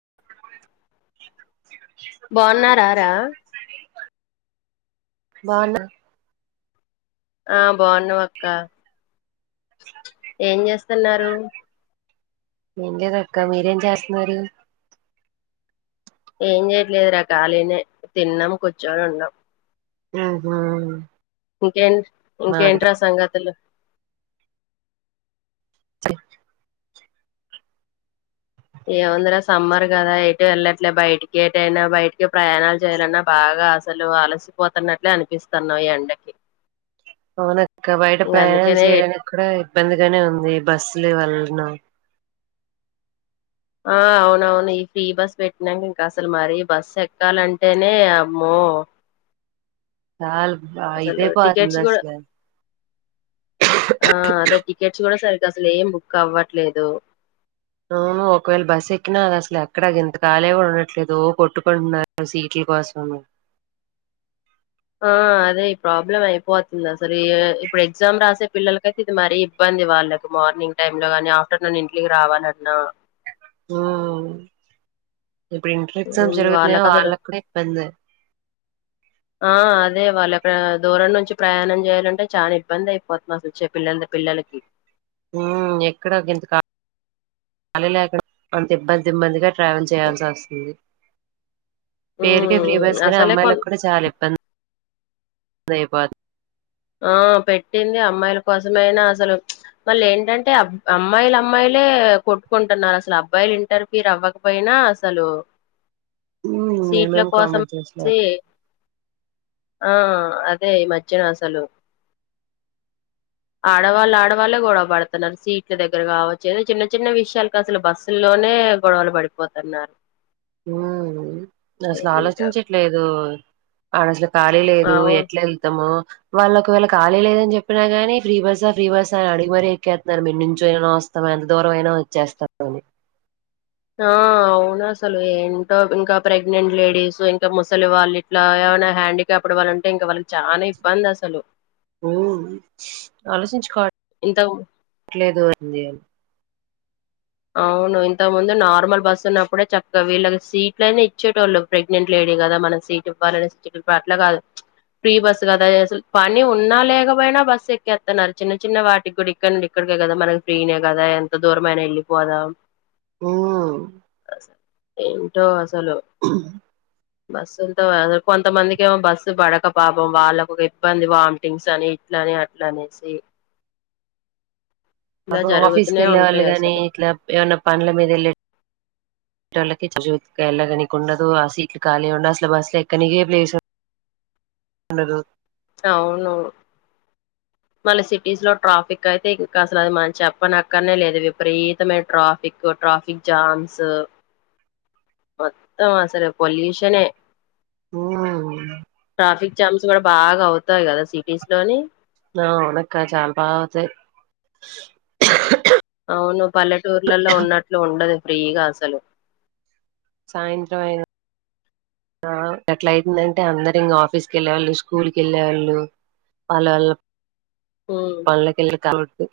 [inaudible] బాగున్నారారా బానా ఆ బాగున్నా అక్క ఏం చేస్తున్నారు మీంట దొక్క మీరేం చేస్తున్నారురి ఏం చేయట్లేదు రకళీని తిన్నాం కూర్చోొని ఉన్నాం ఉంహు ఇంకె ఇంకెంట్రా సఘతల జ ఏముందిరా సమ్మర్ కదా ఎటు వెళ్ళట్లే బయటికి ఏటైనా బయటికి ప్రయాణాలు చేయాలన్నా బాగా అసలు అలసిపోతున్నట్లే అనిపిస్తున్నా ఈ ఎండకి అవునక్క బయట ఇంక ప్రయాణాలు అందుకనే చేయడానికి కూడా ఇబ్బందిగానే ఉంది బస్సులు వల్ల చిన్న ఆ అవునవును ఈ ఫ్రీ బస్ పెట్టినాక ఇంకా అసలు మరి బస్ ఎక్కాలంటేనే అమ్మో ఆ చాలు టికెట్ కూడా అదే టిెట్స్ కూడా సరికి అసలు ఏం బుక్ అవ్వట్లేదు నును ఒకవేళ బస్సు ఎక్కిన అది అసలు ఎక్కడ ఇంతకాలే కూడా ఉండట్లేదు కొట్టుకుంటున్నారు సీట్లు కుస్వామి [inaudible] ఆ అదే ప్రాబ్లం అయిపోతుంది అసలు ఇప్పుడు ఎగ్జామ్ రాసే పిల్లలకైతే ఇది మరీ ఇబ్బంది వాళ్ళకి మార్నింగ్ టై లో కాని ఆఫ్టర్నూన్ ఇంంటికి రావాలన్నా ఉమా ఇప్పుడు ఇంటర్ ఎక్సా ఉమ్, జరుగుతున్నాయో వాళ్ళకి వాళ్ళ అసలు కూడా ఇంది [inaudible] ఆ అదే వాళ్ళ దూరం నుంచి ప్రయాణం చేయాలంటే చాలా ఇబ్బంది అయిపోతది అసలు వచ్చే పిల్లల కి నకి మ్మ్ ఎక్కడ గింత కాళీ లేక అంత ఇబ్బంది ఇబ్బందిగా ట్రావెల్ చేయాల్సి వస్తుంది పేరుకే ఉమ్, ఫ్రీవర్స్ నే అసలే కొ అమ్మాయిలకు కూడా చాలా ఇబ్బంది రేపు అది ఆ పెట్టింది అమ్మాయిల కోసమైనా అసలు మళ్ళ ఏంటంటే అమ్మాయిలు అమ్మాయిలు లే కొట్టుకుంటున్నారు అసలు అబ్బాయిలు ఇంటర్ఫ్యూర్ అవ్వకపోయినా అసలు మ్మ్ సీట్ల ఏమేం కోసం కామెంట్ వచ్చే చేసినారు ఆ అదే ఈ మధ్య అసలు ఆడవాళ్ళు ఆడవాళ్లే గొవవ పడుతున్నారు సీట్ల దగ్గర కావచ్చు ఇగ చిన్న చిన్న విషయాలకు అసలు బస్సుల్లోనే ఇట్టే గొడవలు పడిపోతున్నారు మ్మ్ అసలు ఏంటో ఆలోచించట్లేదు ఖాళీ లేదు అవు ఎట్లా వెళ్తామో వాళ్ళు ఒకవేళ ఖాలి లేదని చెప్పినాగాని ఫ్రీ బస్స ఫ్రీ బస్స అని అడిగి మరీ ఎక్కేస్తున్నారు మేము నుంచొని అయినా వస్తాం ఎంత దూరం అయినా వచ్చేస్తారు ఆ అవును అసలు ఏంటో ఇంకా ప్రెగ్నెంట్ లేడీస్ ఇంకా ముసలి వాళ్ళు ఇట్లా ఎవరైనా హ్యాండ్ కాప్డ్ వాళ్ళుంటే ఇంకా వాళ్ళకి చాలా ఇబ్బంది అసలు మ్మ్ ఆలోచించుకోవాలి ఇంత కావట్లేదు అని చెప్పి అవును ఇంతకు ముందు నార్మల్ బస్సు ఉన్నప్పుడే చక్కగా వీళ్ళకి సీట్లయినా ఇచ్చేటోళ్లు ప్రెగ్నెంట్ లేడీస్ కి మనం సీట్ ఇవ్వాలనే అట్లా కాదు ప్చ్ ప్రీ బస్సు కదా అసలు పని ఉన్నా లేకపోయినా బస్ ఎక్కేస్తున్నారు చిన్న చిన్న వాటికి కూడా ఇక్కడ నుండి ఇక్కడికే కదా మనకి ఫ్రీనే కదా ఎంత దూరం అయినా వెళ్ళిపోదామ్ హ్హ్ ఏంటో అసలు బస్సులతో కొంతమందికి ఏమో బస్సు పడక పాపం వాళ్ళకి ఇబ్బంది వామిటింగ్స్ అని ఇట్లా ఇగ అట్లా అనేసి ఇలా అబ్బో ఆఫీస్కి జరుగుతూనే వెళ్ళే వాళ్ళు ఉంటాయి గాని అసలు ఇట్లా ఏమన్నా పనుల మీద వెళ్ళే టోళ్ళకి సర్దుకోడానికి వెళ్ళనీకు వీలు ఉండదు ఆ సీట్లు ఖాళీ ఉండదు అసలు బస్సు ఎక్కనికి ప్లేసు ఉండదు ఉండదు అవును మళ్ళ సిటీస్ లో ట్రాఫిక్ అయితే ఇంకా అసలు అది మనం చెప్పనక్కరనే లేదు విపరీతమైన ట్రాఫిక్ ట్రాఫిక్ జామ్స్ మొత్తం అసలు పొల్యూషనే మ్మ్ ట్రాఫిక్ జామ్స్ కూడా బాగావుతుంది ఆ నాకు చాలా బాగా జలుబు చేసింది అవును పల్లెటూర్లలో ఉన్నట్లు ఉండదు ఫ్రీగా అసలు సాయంత్రం అయితే ఆ అట్లా అయితుందంటే అందరు ఇంగ ఆఫీస్ కు వెళ్ళేవాళ్ళు స్కూల్ కి వెళ్ళేవాళ్ళు పాలొల్లు ఉమ్, పళ్ళకిలో వద్దు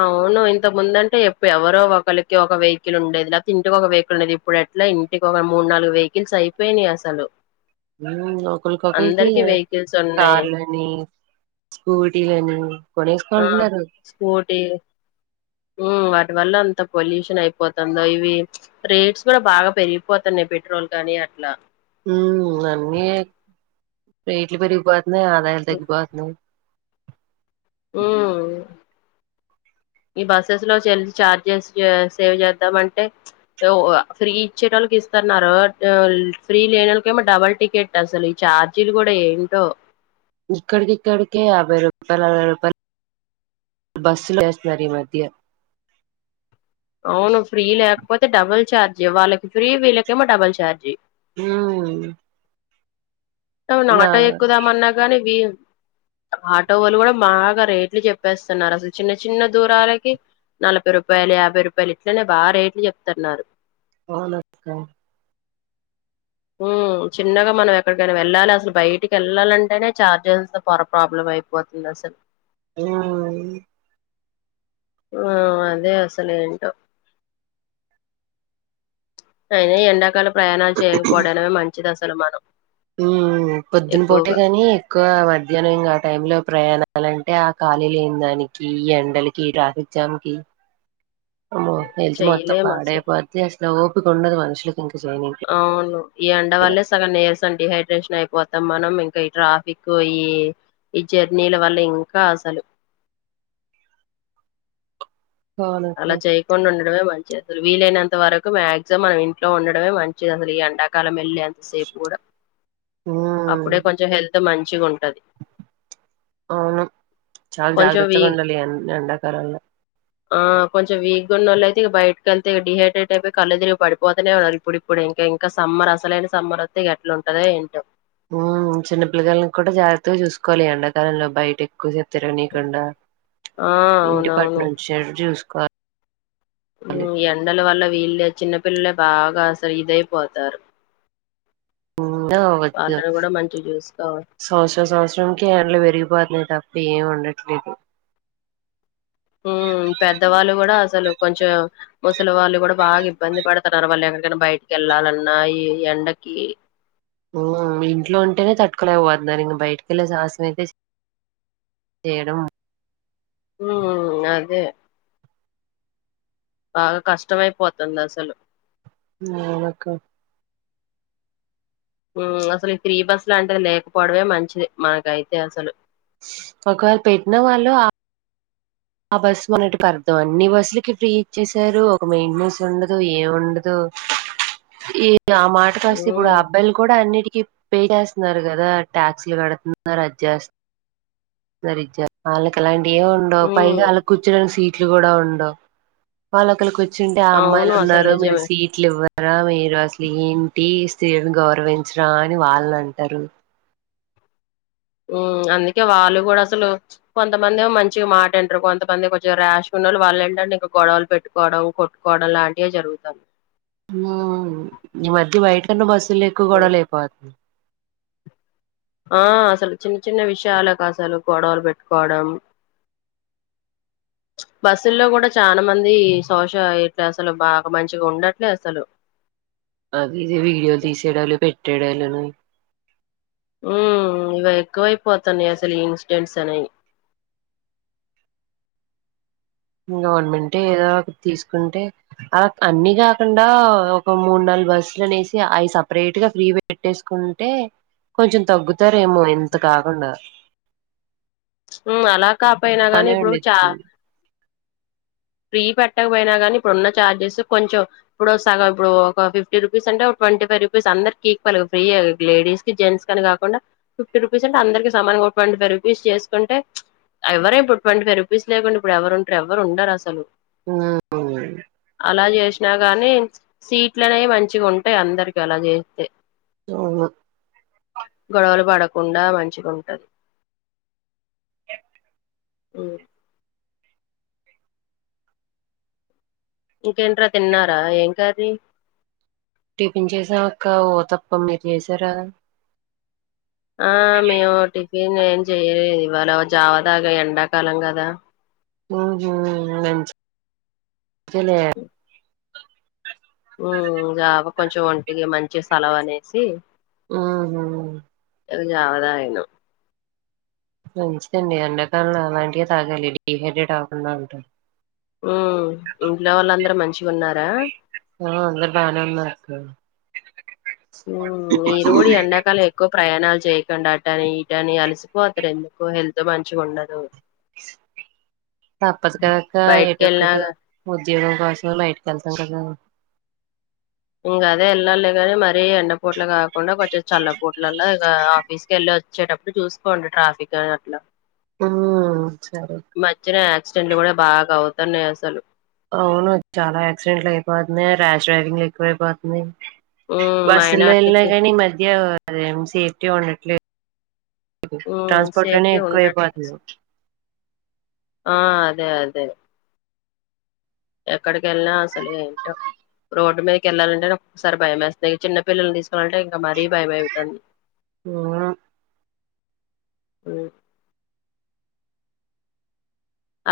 అవును ఇంత ముందంటే ఎవరో ఒకరికి ఒక వెహికకిల్ ఉండేది లేకపోతే ఇంటికి ఒక సైకిల్ ఉండేది ఇప్పుడు ఇట్లా ఇంటికి ఒక మూడు నాలుగు వెహికల్స్ అయిపోయినాయి అసలు ఒకరికొకరికి అందరికి వెహికల్స్ ఉన్నాయి కార్లని స్కూటీలని ఆ కొనేసుకుంటున్నారు మ్మ్ వాటి వల్ల అంత పొల్యూషన్ అయిపోతంది ఇవి రేట్స్ కూడా బాగా పెరిగిపోతున్నాయి పెట్రోల్ కు కానీ అట్లా అన్ని ఇగ రేట్లు పెరిగి పోతున్నాయి అదయితే ఎక్కువ అండి ఉ ఈ బస్సెస్ లో చా ఛార్జెస్ సేవ్ చేద్దాం అంటే ఫ్రీ ఇచ్చేటోళ్ళకి ఇ స్తున్నారు ఫ్రీ లేన వాళ్క ఏమో డబల్ టికెట్ అసలు ఈ ఛార్జీలు కూడా ఏంటో ఇక్కడికి ఇక్కడికి యాభై రూపాయలు అరవై రూపాయలు బస్సు లో చేస్తున్నారు ఈ మధ్య అవును ఫ్రీ లేకపోతే డబుల్ ఛార్జ్ వాళ్ళకి ఫ్రీ వీళ్ళకేమో డబుల్ ఛార్జ్ ఆ అవును ఆటో ఎక్కుదామన్నా గాని వి ఆటో వాళ్ళు కూడా బాగా రేట్లు చెప్పేస్తున్నారు అసలు చిన్న చిన్న దూరాలకి నలభై రూపాయలు యాభై రూపాయలు ఇట్లనే బాగా రేట్లు చెప్తున్నారు అవును అక్క ఉ చిన్నగా మనం ఎక్కడికైనా వెళ్ళాలి అసలు బయటికి వెళ్ళాలంటేనే చార్జెస్ పొర ప్రాబ్లం అయిపోతుంది అసలు ఆ ఆ అదే అసలు ఏంటో అయినా ఎండాకాల ప్రయాణాలు చేయకపోవడమే మంచిది అసలు మనం పొద్దున పోటే ఎక్కువగా కాని ఎక్కువ మధ్యాహ్నం ఇం ఆ టైం లో ప్రయాణాలంటే ఆ ఖాళీ లేనీ దానికి ఈ ఎండలకి ట్రాఫిక్ జామ్ కి అమ్మో హెల్త్ మొత్తం చెయ్యలేం అసలు పాడేపోద్ది అసలు ఓపిక ఉండదు మనుషులకి ఇంక చేయనికి అవును ఈ ఎండ వాళ్లే సగం నీర్స్ అస డిహైడ్రేషన్ అయిపోతాం మనం ఇంకా ఈ ట్రాఫిక్ ఈ ఈ జర్నీల వల్ల ఇంకా అసలు అవునక్క అలా చేయకుండా ఉండడమే మ అసలు వీలైనంత వరకు మాక్సిమం మనం ఇంట్లో ఉండడమే మంచిది అసలు ఈ ఎండాకాలం వెళ్ళి సేఫు కూడా ఉమ్ అప్పుడే కొంచెం హెల్త్ మంచిగా ఉంటది అవును చాలా కొంచెం వీ జాగ్రత్తగా ఉండాలి అన్ని ఎండాకాలంలో ఆ కొంచం వీక్గా ఉన్నోళ్ళయితే బయటకి వెళ్తే డిహైడ్రేట్ అయి కళ్ళు తిరిగి పడిపోతానే ఉ ఇప్పు ఇప్పుడు ఇంకా ఇంకా సమ్మర్ అసలైన సమ్మర్ వత్తే ఎట్లుంటదో ఏంటో ఉ చిన్న పిల్లగాలను కూడా జాగ్రత్తగా చూసుకోవాలి ఎండాకాలంలో బయటి ఎక్కువ చెప్తారునీకుండా ఆ ఇంటి పటి అవునవును నుంచి చూసు ఎండల వల్ల వీళ్ళే చిన్నపిల్లలే బాగా అసలు ఇదైపోతారు హ్మ్. వాళ్ళని కూడా మంచిగా చూసుకోవాలి సంవత్సరం సంవత్సరంకి ఎండ్లు పెరిగిపోతున్నాయి ఇఏం ఉండట్లేదు ఉ పెద్దవాళ్ళు కూడా అసలు కొంచెం ముసలి వాళ్ళు కూడా బాగా ఇబ్బంది పడుతున్నారు వాళ్ళు ఎకడన్న బయటకి వెళ్ళాలన్న ఈ ఎండకి ఇంట్లో ఉంటేనే తట్టుకోలేక పోతున్నారు ఇంక బయటకెళ్ళే సాహసన అయితే చేడం ఉ అదే బాగా కష్టమయిపోతుంది అసలు అవును అక్క అసలు ఈ ఫ్రీ బస్ లాంటిది లేకపోవడమే మంచిది మనకైతే అసలు ఒకవేళ పెట్టిన వాళ్ళు ఆ బస్సు మొనటి పడదాం అన్ని బస్సులకి ఫ్రీ ఇచ్చసారు ఒక మెయింటెనెన్స్ ఉండదు ఏం ఉండదు ఈ ఆ మాటకు వస్తే ఇప్పుడు ఉమ్ అబ్బాయిలు కూడా అన్నిటి పే చేస్తున్నారు కదా టాక్స్లు కడుతున్నారు అది చేస్ సరి చేత్త ఆళ్ళకి అలాంటివి ఏం ఉండవు ఉమ్ పైగా వాళ్ళ కూర్చుని సీట్ కూడా ఉండవు వాళ్ళ ఒకరికి వచ్చింటే ఆ అవును అమ్మాయిలు అసలు ఉన్నారు మీరు నిజమే సీట్లు ఇవ్వరు రా మీరు అసలు ఏంటి స్త్రీని గౌరవించరా అని వాళ్ళు అంటారు అందుకే వాళ్ళు కూడా అసలు కొంతమంది మంచి మాట వింటారు కొంతమంది కొంచం రాష్ గా లు వాళ్ళ ఏంటంటే ఇక గొడవలు పెట్టుకోవడం కొట్టుకోవడం లాంటివి జరుగుతుంది ఈ మధ్య బయటన్న బస్సులు ఎక్కువ కూడా లేకపోతుంది ఆ అసలు చిన్న చిన్న విషయాలకు అసలు గొడవలు పెట్టుకోవడం [inaudible] బస్సుల్లో కూడా చాలా మంది శోష అయ్యట్లే అసలు బాగా మంచిగా ఉండట్లే అసలు అద ఇది వీడియోలు తీసేడాళ్ళు పెట్టేడళ్ళును ఉ ఇవి ఎక్కువైపోతాంది అసలు ఈ ఇన్సిడెంట్స్ అని [unintelligible] [inaudible] గవర్నమెంట్ ఏదో ఒక తీసుకుంటే అలా అన్ని కాకుండా ఒక మూడు నెల బస్సులు అనేసి అవి సపరేట్ గా ఫ్రీ పెట్టేసుకుంటే కొంచెం తగ్గుతారేమో ఎంత కాకుండా [inaudible] అలా కాపోయినా గానీ బానే ఇప్పుడు చ ఉండిద్ది ఫ్రీ పెట్టకపోయినా కానీ ఇప్పుడు ఉన్న చఛార్జెస్ కొంచెం ఇప్పుడు సగం ఇప్పుడు ఒక ఫిఫ్టీ రూపీస్ అంటేప్పు ట్వంటీై్ రూపీస్ అందరి కక్ి ఫ్రీ లేడస్ి జెంస్నీ కాకుండా ఫిఫటీ రూపీస్ అంట అందరిమా ట్ంటీ ఫైవ్ రూపీస్ చేసుకుంట ఎవర ఇప్పుడు ట్వంటీై్ రూపీస్ లేకుండా ఇప్పుడు ఎవరు ఉంటారు ఎవరు ఉరు అసలు ఆ కాని సీట్లనేవి మంచిగా ఉంటాయి అందరికి అలా చేస్తే అవును. గడ వాలు బడకు కుండా మంచిగాంటుంది [inaudible] ఈ [unintelligible] ఇంకేంట్రా తిన్నారా ఏం కాది టిఫన్ చేసా ఒక్క ఓ తప్ప మీరు చేసారా ఆ మేము టిఫిన్ ఏం చెయలే ఇవాళ జావ తాగా ఎండాకాలం కదా ఉంహు మంచిపనిలా ఉ జబ కొంచెం ఒంటికి మంచి సెలవు అనేసి ఆ జవాతగినం మంచిదండి ఎండగానులు అలాంటివిే తాగాలి డీహెడెడ్ కాకుండా అంటారు ఉ ఇంట్లో వాళ్ళందరూ మంచిగా ఉన్నారా ఆ అందరి బాగాన్నాకు ఈరుోడు ఎండాకలు ఎక్కువ ప్రయాణాలు చేయకుండా అట అని ఈట అని అలిసిపో అతడు ఎందుకో హెల్త్ మంచి ఉండదు తప్పదు కదక బయటికి ఎటుొక్కటి వెళ్ళినాగా ఉద్యోగం కోసం బయటక వెళ్తాం కదా ఇంకాదే వెళ్ళాలి కాని మరిీ ఎండ పూట్లు కాకుండా కొంచెం చల్ల పూట్లల్లో ఇ ఆఫీస్ క వెళ్ళలి వచ్చేటప్పు అడు చూసుకోండి ట్రాఫిక్ అని అట్లా ఆ సరే ఎక్డెంట్లు కూడా బాగా అవుతన్నాయి అసలు అవును చాలా యాక్సిడెంట్లు అయిపోతున్నాయి యాష్ డ్రైవింగ్ ఎక్కువైపోతున్నాయి ఉమ్ మా ఆయన బస్సుల్లో వెళ్ళినా అట్లిద్ది కానీ మధ్య అదేం సేఫ్టీ ఉండట్లేదు ఉమ్ ట్రాన్స్పోర్ట్ లోనే సేఫ్టీ ఎక్కువ ఉండట్లే ఇపోతుదు ఆ అదే అదే ఎక్కడికి వెళ్ళినా అసలు ఏంటో రోడ్ మీదకి వెళ్లాలంటేక్కసారి భయమ వేస్తుందిక చిన్న పిల్లల్ని తీసుకోవాలంటే ఇంకా మరీ భయం అవుతుంది ఆ [inaudible]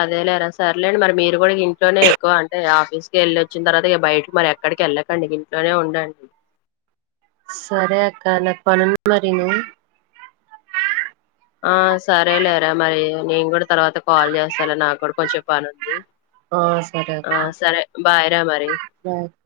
అదేలేరా సరేండి మరి మీరు కూడా ఇంట్లోనే ఎక్కువ అంటే ఆఫీస్కి వెళ్ళి వచ్చిన తర్వాత ఇక బయటకి మరి ఎక్క అక్కడికి వెళ్ళకండి ఇంట్లోనే ఉండండి సరే అక్క నాకు పనును మార ను ఆ సరేలేరా మరి నేను కూడా తర్వాత కాల్ చేస్తానుా నాకు కూడా కొంచెం పని ఉంది ఆ సరే ఆ అక్క సరే భారా మరి బాయ్ అక్క